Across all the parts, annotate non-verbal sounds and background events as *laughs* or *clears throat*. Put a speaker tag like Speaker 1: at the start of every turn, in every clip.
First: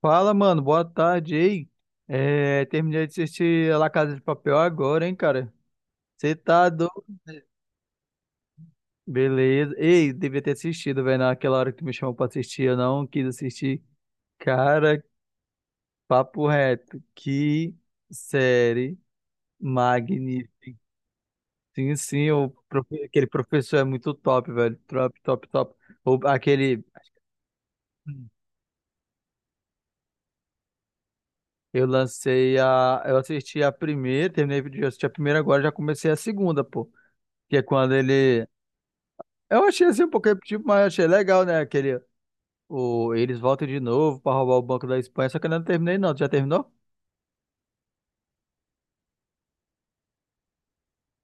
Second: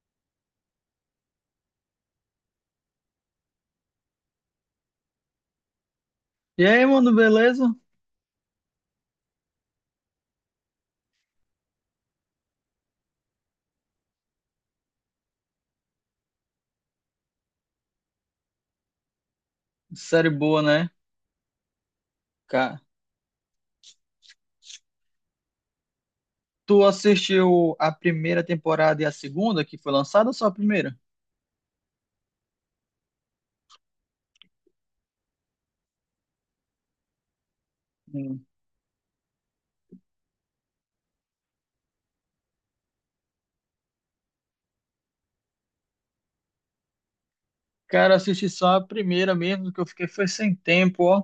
Speaker 1: Fala, mano, boa tarde, ei. É, terminei de assistir La Casa de Papel agora, hein, cara? Você
Speaker 2: E
Speaker 1: tá
Speaker 2: aí,
Speaker 1: do...
Speaker 2: mano, beleza?
Speaker 1: Beleza. Ei, devia ter assistido, velho, naquela hora que me chamou pra assistir, eu não quis assistir. Cara, papo reto, que série
Speaker 2: Série boa,
Speaker 1: magnífica.
Speaker 2: né?
Speaker 1: Sim, sim,
Speaker 2: Cara,
Speaker 1: aquele professor é muito top, velho. Top, top, top. O- aquele...
Speaker 2: tu assistiu a primeira temporada e a segunda que foi lançada ou só a primeira?
Speaker 1: Eu assisti a primeira, terminei de assistir a primeira, agora já comecei a segunda, pô. Que é quando
Speaker 2: Hum.
Speaker 1: ele... Eu achei assim um pouco repetitivo, mas achei legal, né? Aquele. O, eles voltam de novo pra roubar o Banco da Espanha, só que eu ainda não terminei, não. Tu já terminou?
Speaker 2: Cara, assisti só a primeira mesmo, que eu fiquei foi sem tempo, ó.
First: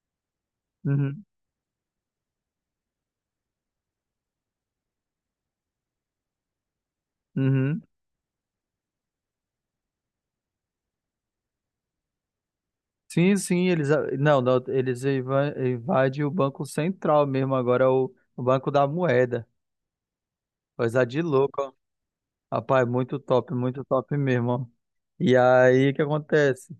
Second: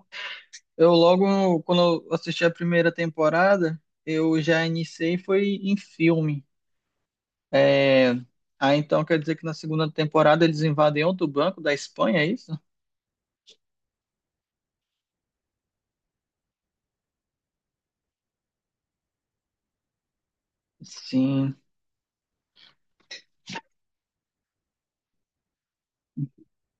Speaker 2: Eu
Speaker 1: Uhum.
Speaker 2: logo, quando eu assisti a primeira temporada, eu já iniciei foi em filme.
Speaker 1: Uhum.
Speaker 2: É... Ah, então quer dizer que na segunda temporada eles invadem outro banco da Espanha, é isso?
Speaker 1: Não, não, invadem o Banco Central mesmo, agora é o Banco da Moeda. Coisa de
Speaker 2: Sim.
Speaker 1: louco, ó. Rapaz, muito top mesmo, ó. E aí, o que acontece?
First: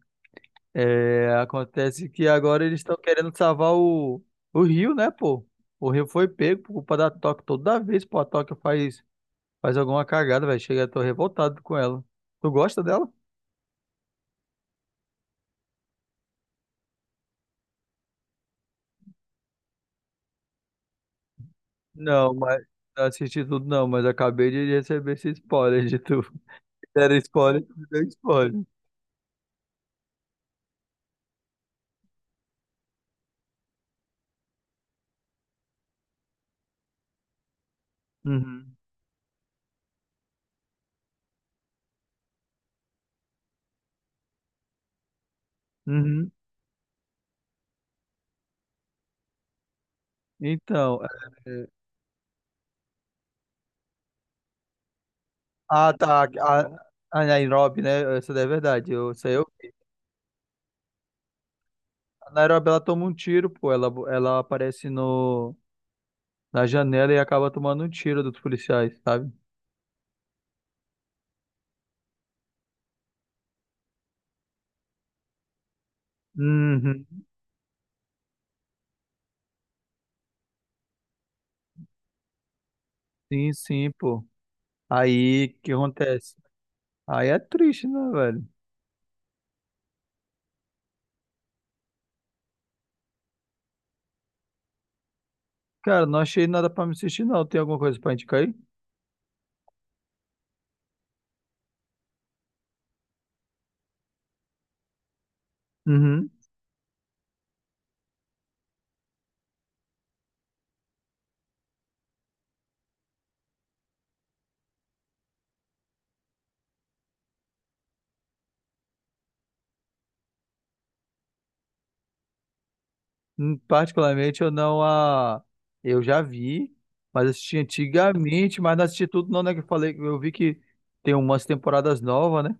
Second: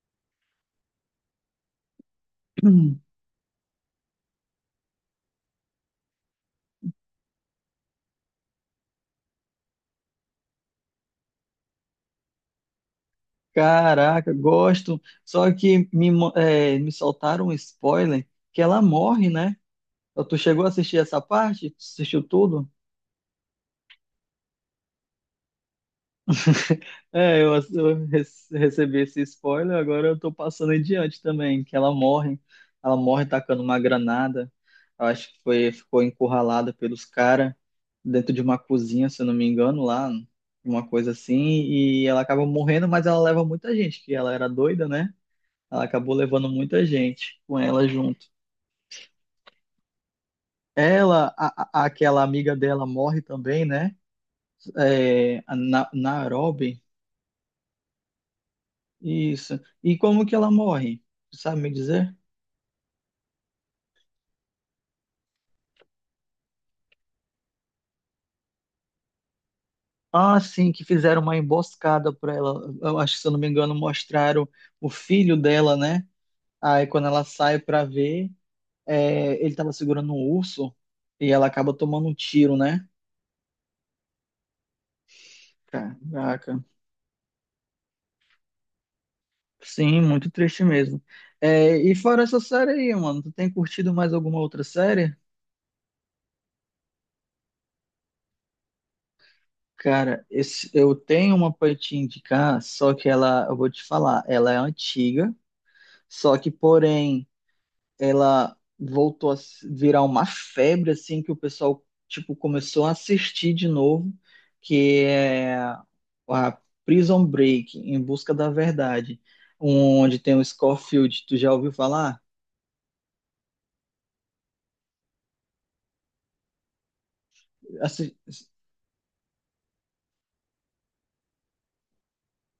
Speaker 1: É, acontece que agora eles estão
Speaker 2: *clears throat*
Speaker 1: querendo salvar o Rio, né, pô? O Rio foi pego por culpa da Tóquio toda vez, pô. A Tóquio faz... Faz alguma cagada, velho. Chega, tô revoltado com ela. Tu gosta dela?
Speaker 2: Caraca, gosto. Só que me soltaram um spoiler que ela morre, né? Tu chegou a assistir essa parte? Tu assistiu
Speaker 1: Não, mas
Speaker 2: tudo?
Speaker 1: não assisti tudo, não, mas acabei de receber esse spoiler de tu. *laughs* Era
Speaker 2: É, eu,
Speaker 1: spoiler,
Speaker 2: ass-
Speaker 1: tu me deu
Speaker 2: eu rece-
Speaker 1: spoiler.
Speaker 2: recebi esse spoiler, agora eu tô passando em diante também, que ela morre. Ela morre tacando uma granada. Eu acho que foi, ficou encurralada pelos caras dentro de uma
Speaker 1: Uhum.
Speaker 2: cozinha, se eu não me engano, lá, uma coisa assim, e ela acaba morrendo, mas ela leva muita gente, que ela era doida, né? Ela acabou
Speaker 1: Uhum.
Speaker 2: levando muita gente com ela junto.
Speaker 1: Então, é,
Speaker 2: Aquela amiga dela morre também, né?
Speaker 1: ah, tá.
Speaker 2: Nairobi.
Speaker 1: A Nairobi, né? Essa daí é verdade. Eu sei. Eu,
Speaker 2: Isso. E como que ela morre? Sabe me dizer?
Speaker 1: a Nairobi, ela toma um tiro, pô. Ela aparece no, na janela e acaba tomando um tiro dos policiais, sabe?
Speaker 2: Ah, sim, que fizeram uma emboscada para ela. Eu acho que, se eu não me engano, mostraram o filho dela, né? Aí
Speaker 1: Uhum.
Speaker 2: quando ela sai para ver, ele tava segurando um urso e ela acaba tomando um tiro, né?
Speaker 1: Sim, sim, pô. Aí, o que acontece?
Speaker 2: Caraca.
Speaker 1: Aí é triste, né, velho?
Speaker 2: Sim, muito triste mesmo. É, e fora essa série aí, mano, tu tem curtido mais alguma outra série?
Speaker 1: Cara, não achei nada pra me assistir, não. Tem alguma coisa pra indicar aí?
Speaker 2: Cara, eu tenho uma pra te indicar, só que ela, eu vou te falar, ela é antiga,
Speaker 1: Uhum.
Speaker 2: só que, porém, ela voltou a virar uma febre, assim, que o pessoal, tipo, começou a assistir de novo, que é a Prison Break, Em Busca da Verdade, onde tem o Scofield, tu já ouviu falar?
Speaker 1: Particularmente, eu não a. Eu já vi, mas assisti antigamente, mas não assisti tudo, não, né? Que eu falei, eu vi que tem umas temporadas novas, né?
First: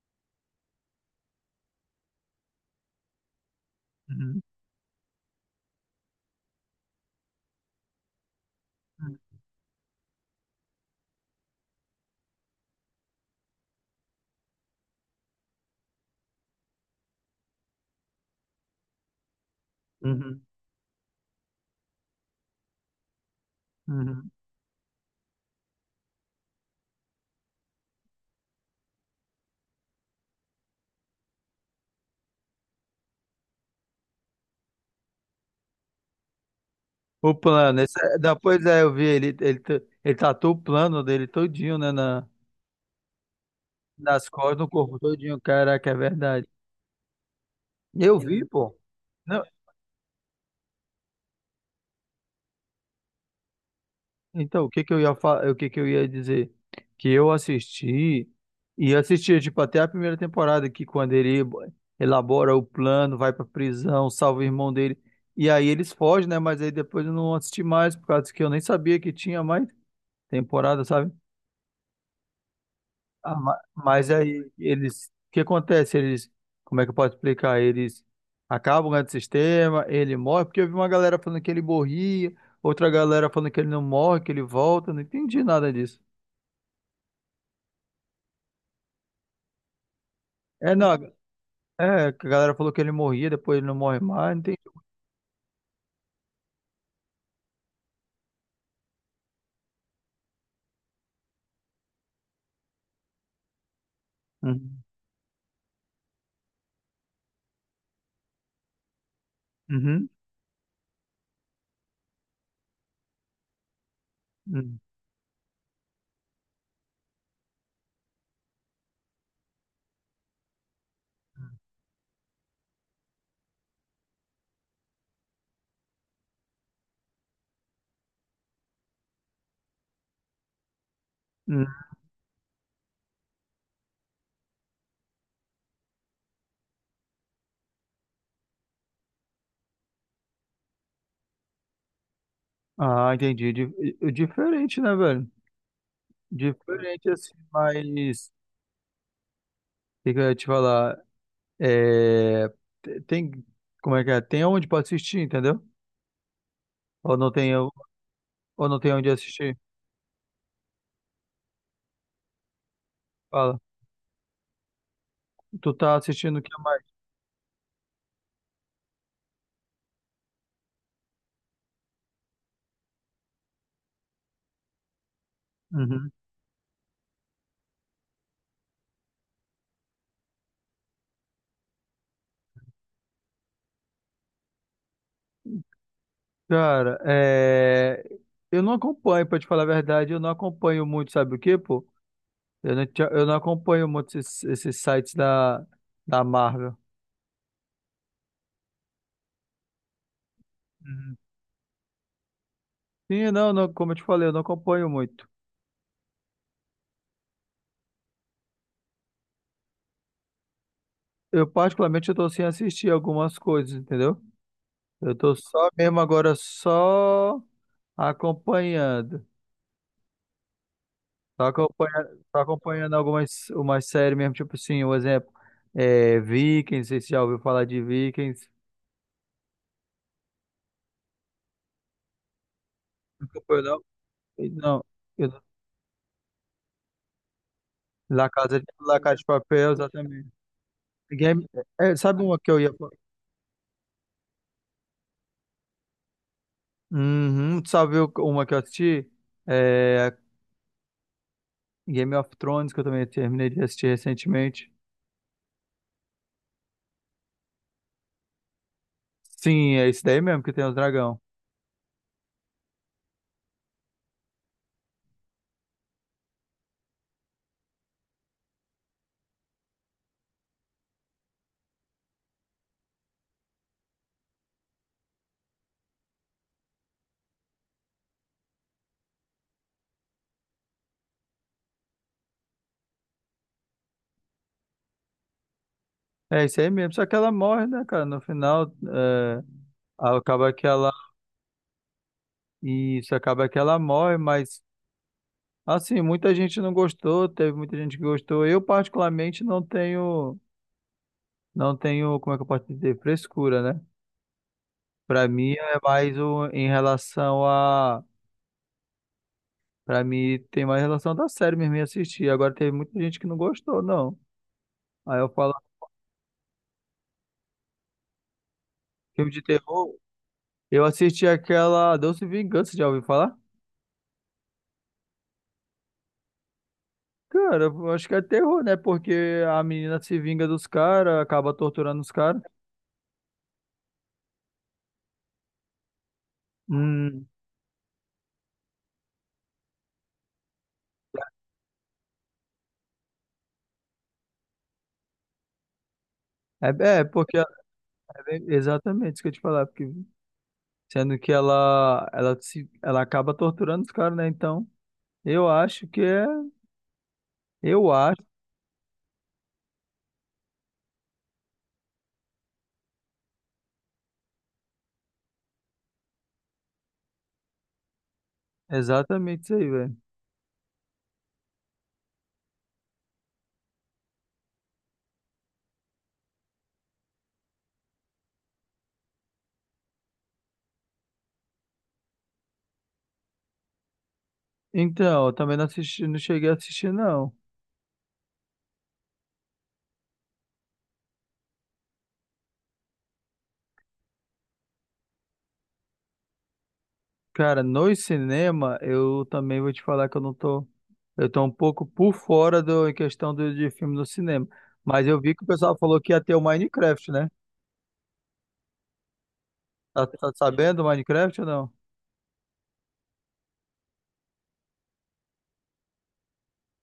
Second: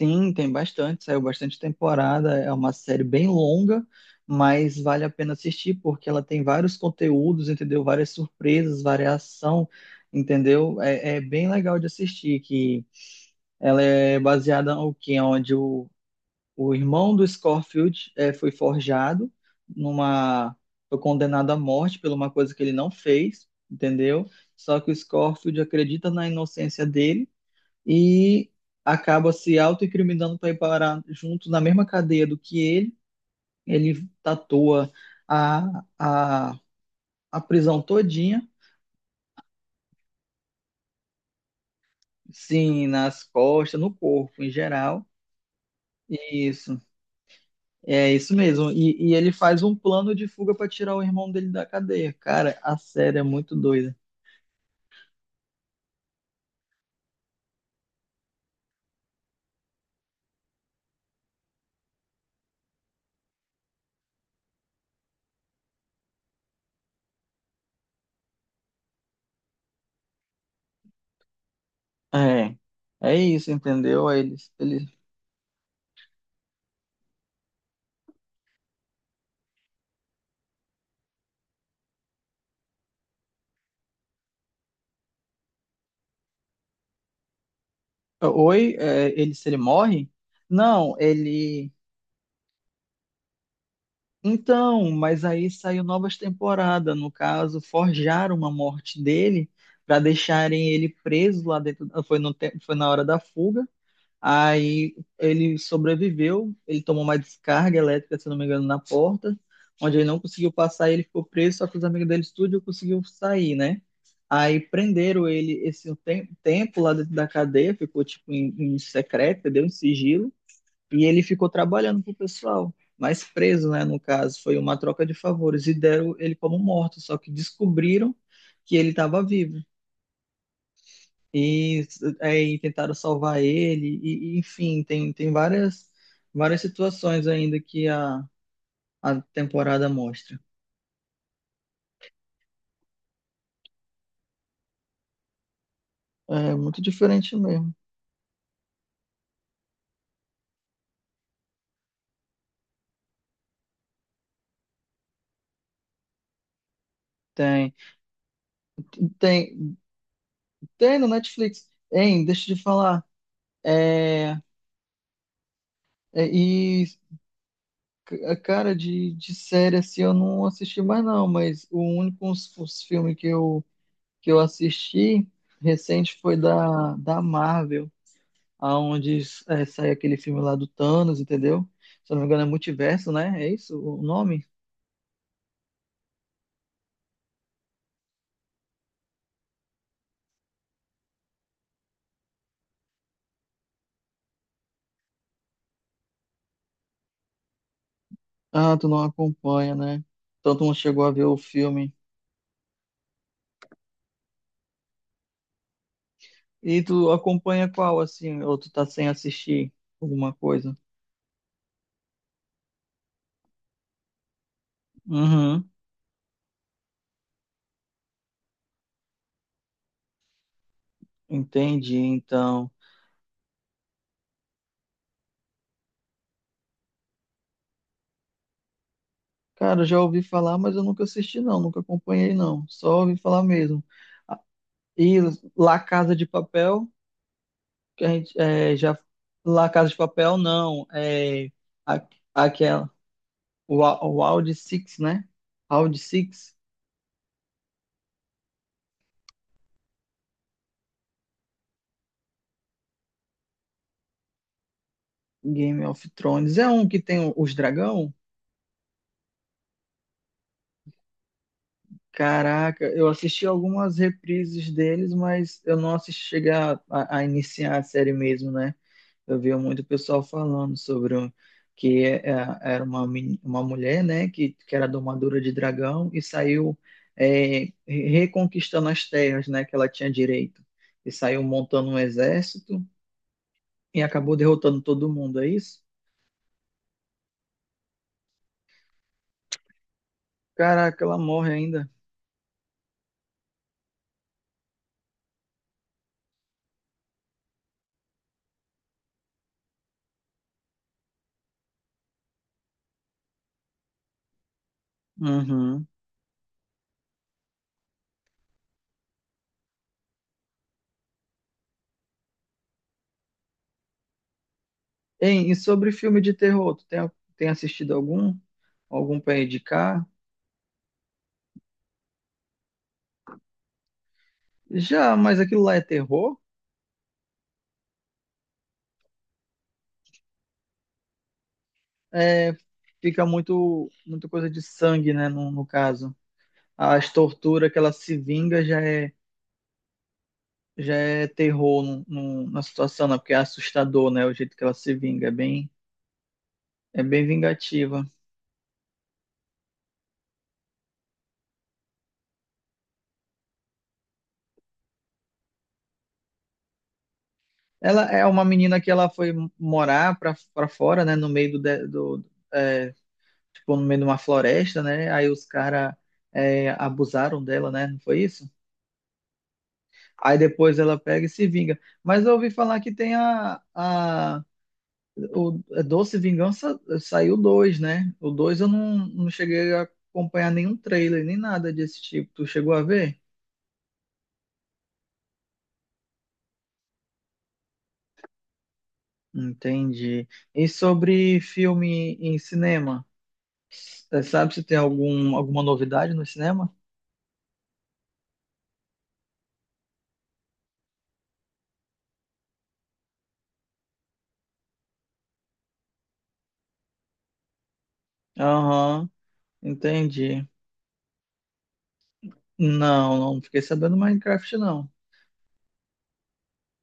Speaker 2: Sim, tem bastante, saiu bastante temporada. É uma série bem longa,
Speaker 1: Uhum.
Speaker 2: mas vale a pena assistir porque ela tem vários conteúdos, entendeu? Várias surpresas, variação, entendeu? É, é bem legal de assistir, que ela é baseada no que onde o irmão do Scorfield foi forjado
Speaker 1: Uhum.
Speaker 2: numa foi condenado à morte por uma coisa que ele não fez, entendeu?
Speaker 1: Uhum.
Speaker 2: Só que o Scorfield acredita na inocência dele e acaba se autoincriminando para ir parar junto na mesma cadeia do que ele. Ele tatua a, a,
Speaker 1: O
Speaker 2: a
Speaker 1: plano,
Speaker 2: prisão
Speaker 1: esse, é,
Speaker 2: todinha,
Speaker 1: depois é, eu vi ele, ele, ta- ele tatuou o plano dele todinho, né? Na,
Speaker 2: sim, nas costas, no
Speaker 1: nas
Speaker 2: corpo em
Speaker 1: costas, no corpo
Speaker 2: geral.
Speaker 1: todinho. Caraca, é verdade.
Speaker 2: Isso, é
Speaker 1: Eu
Speaker 2: isso
Speaker 1: vi,
Speaker 2: mesmo.
Speaker 1: pô.
Speaker 2: E ele faz um plano de fuga para tirar o irmão dele da cadeia. Cara, a série é muito doida.
Speaker 1: Então, o que que eu ia fa... o que que eu ia dizer? Que eu assisti e assisti tipo até a primeira temporada que quando ele elabora o plano, vai pra prisão, salva o irmão dele e aí eles fogem, né? Mas aí depois eu não assisti mais por causa que eu nem sabia que tinha mais temporada, sabe?
Speaker 2: É, é
Speaker 1: Ah,
Speaker 2: isso,
Speaker 1: ma- mas
Speaker 2: entendeu? Ele,
Speaker 1: aí
Speaker 2: ele,
Speaker 1: eles, o que acontece? Eles, como é que eu posso explicar? Eles acabam ganhando o sistema, ele morre, porque eu vi uma galera falando que ele morria, outra galera falando que ele não morre, que ele volta, não entendi nada disso.
Speaker 2: oi, é, ele, se ele morre?
Speaker 1: É, não,
Speaker 2: Não, ele...
Speaker 1: é, que a galera falou que ele morria, depois ele não morre mais, entendi.
Speaker 2: Então, mas aí saiu novas temporadas, no caso, forjaram uma morte dele para deixarem ele preso lá dentro. Ah, Foi, no, te- Foi na hora da fuga.
Speaker 1: Uhum.
Speaker 2: Aí ele sobreviveu, ele tomou uma descarga elétrica, se não me engano, na porta, onde ele
Speaker 1: Uhum.
Speaker 2: não conseguiu passar, ele ficou preso, só que os amigos dele tudo conseguiu sair, né? Aí
Speaker 1: Uhum.
Speaker 2: prenderam ele esse tempo lá dentro da cadeia, ficou tipo em secreto, entendeu? Em sigilo. E ele ficou trabalhando pro pessoal, mas preso, né? No caso, foi uma troca de favores e deram ele como morto, só que descobriram que ele estava vivo
Speaker 1: Uhum.
Speaker 2: e e tentaram salvar ele. Enfim, tem várias, várias situações ainda que a temporada mostra.
Speaker 1: Ah, entendi. Diferente, né, velho?
Speaker 2: É muito
Speaker 1: Diferente, assim,
Speaker 2: diferente mesmo.
Speaker 1: mas. O que que eu ia te falar? É, tem. Como é que é? Tem onde pra assistir, entendeu? Ou
Speaker 2: Tem,
Speaker 1: não tem onde assistir?
Speaker 2: tem, Tem no Netflix. Hein, deixa eu te falar.
Speaker 1: Fala.
Speaker 2: É,
Speaker 1: Tu tá
Speaker 2: é,
Speaker 1: assistindo o que mais?
Speaker 2: e A Cara, de série assim eu não assisti mais não, mas os filme que eu assisti
Speaker 1: Uhum.
Speaker 2: recente foi da Marvel, aonde sai aquele filme lá do Thanos, entendeu? Se eu não me engano é Multiverso, né? É isso o nome?
Speaker 1: Cara, é. Eu não acompanho, pra te falar a verdade, eu não acompanho muito, sabe o quê, pô? Eu não acompanho muito esses, esses sites da, da Marvel.
Speaker 2: Ah, tu não acompanha, né? Então tu não chegou a
Speaker 1: Uhum.
Speaker 2: ver o filme.
Speaker 1: Sim, não, não, como eu te falei, eu não acompanho muito.
Speaker 2: E tu acompanha qual, assim, ou tu tá sem assistir alguma coisa?
Speaker 1: Eu, particularmente, eu tô sem assistir algumas coisas, entendeu? Eu tô só
Speaker 2: Uhum,
Speaker 1: mesmo agora, só acompanhando. Só
Speaker 2: entendi,
Speaker 1: acompanhando, só
Speaker 2: então.
Speaker 1: acompanhando algumas umas séries mesmo, tipo assim, um exemplo. É, Vikings, você já ouviu falar de Vikings?
Speaker 2: Cara, eu já ouvi falar, mas eu nunca assisti não, nunca acompanhei não, só ouvi
Speaker 1: Não
Speaker 2: falar
Speaker 1: acompanho, não.
Speaker 2: mesmo.
Speaker 1: Não,
Speaker 2: E
Speaker 1: eu,
Speaker 2: La Casa de Papel, que a gente é, já...
Speaker 1: La Casa de
Speaker 2: La
Speaker 1: Papel,
Speaker 2: Casa de
Speaker 1: exatamente.
Speaker 2: Papel não,
Speaker 1: Game,
Speaker 2: é
Speaker 1: é,
Speaker 2: a-
Speaker 1: sabe uma que eu ia.
Speaker 2: aquela... o Round Six, né? Round Six,
Speaker 1: Uhum. Tu sabe uma que eu assisti? É Game of Thrones, que eu também terminei de assistir recentemente.
Speaker 2: Game of Thrones é um que tem os dragão.
Speaker 1: Sim, é esse daí mesmo que tem os dragão.
Speaker 2: Caraca, eu assisti algumas reprises deles, mas eu não assisti chegar a iniciar a série mesmo, né? Eu via muito pessoal falando sobre que é, era uma, uma mulher, né, que era domadora de dragão e saiu reconquistando as terras, né, que ela tinha direito. E saiu montando um exército e acabou derrotando todo mundo, é isso?
Speaker 1: É esse aí mesmo, só que ela morre, né, cara? No final, é, acaba que ela.
Speaker 2: Caraca, ela morre ainda.
Speaker 1: Isso, acaba que ela morre, mas assim, muita gente não gostou, teve muita gente que gostou. Eu, particularmente, não tenho. Não tenho, como é que eu posso dizer? Frescura, né? Pra mim é
Speaker 2: Uhum.
Speaker 1: mais o, em relação... Pra mim tem mais relação da série mesmo, e assistir. Agora teve muita gente que não gostou, não. Aí eu
Speaker 2: Ei,
Speaker 1: falo,
Speaker 2: e sobre filme de terror, tem assistido algum? Algum
Speaker 1: filme
Speaker 2: pra
Speaker 1: de terror,
Speaker 2: indicar?
Speaker 1: eu assisti aquela Doce Vingança, já ouviu falar?
Speaker 2: Já, mas aquilo lá é terror?
Speaker 1: Cara, eu acho que é terror, né? Porque a menina se vinga dos caras, acaba torturando os caras.
Speaker 2: É, fica muito, muita coisa de sangue, né, no caso. As
Speaker 1: Hum,
Speaker 2: torturas que ela se vinga já é terror na situação, né? Porque é assustador, né? O jeito que ela se vinga,
Speaker 1: é,
Speaker 2: é
Speaker 1: é,
Speaker 2: bem
Speaker 1: porque é
Speaker 2: vingativa.
Speaker 1: exatamente isso que eu ia te falar, porque sendo que ela se ela acaba torturando os caras, né? Então, eu acho que é, eu
Speaker 2: Ela
Speaker 1: acho
Speaker 2: é uma menina que ela foi morar pra, pra fora, né? No meio do é, tipo, no meio de uma floresta, né? Aí os caras abusaram dela, né? Não foi isso?
Speaker 1: exatamente isso aí, velho.
Speaker 2: Aí depois ela pega e se vinga. Mas eu ouvi falar que tem a O a Doce Vingança saiu dois, né? O dois eu não cheguei a acompanhar nenhum trailer, nem nada desse tipo. Tu chegou a ver?
Speaker 1: Então, eu também não assisti, não cheguei a assistir, não.
Speaker 2: Entendi. E sobre filme em cinema? Sabe se tem algum, alguma novidade no cinema?
Speaker 1: Cara, no cinema, eu também vou te falar que eu não tô. Eu tô um pouco por fora do, em questão do, de filme no cinema. Mas eu vi que o pessoal falou que ia ter o Minecraft, né?
Speaker 2: Aham,
Speaker 1: Tá, tá
Speaker 2: entendi.
Speaker 1: sabendo o Minecraft ou não? O
Speaker 2: Não, não fiquei sabendo Minecraft, não.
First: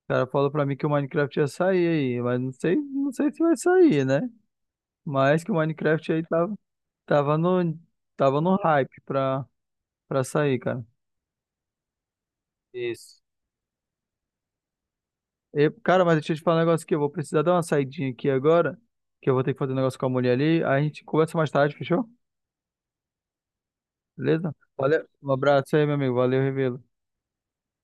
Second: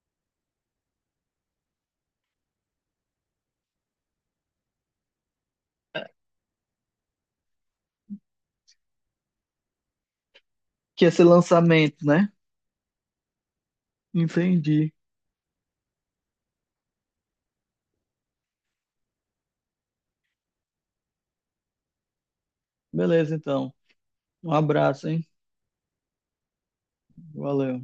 Speaker 1: cara falou pra mim que o Minecraft ia sair aí, mas não sei, não sei se vai sair, né? Mas que o Minecraft aí tava, tava no, tava no hype pra, pra sair, cara.
Speaker 2: Que esse lançamento, né?
Speaker 1: Isso.
Speaker 2: Entendi.
Speaker 1: E, cara, mas deixa eu te falar um negócio aqui. Eu vou precisar dar uma saidinha aqui agora, que eu vou ter que fazer um negócio com a mulher ali. Aí a gente conversa mais tarde, fechou?
Speaker 2: Beleza, então.
Speaker 1: Beleza?
Speaker 2: Um
Speaker 1: Valeu.
Speaker 2: abraço, hein?
Speaker 1: Um abraço aí, meu amigo. Valeu, Revelo.
Speaker 2: Valeu.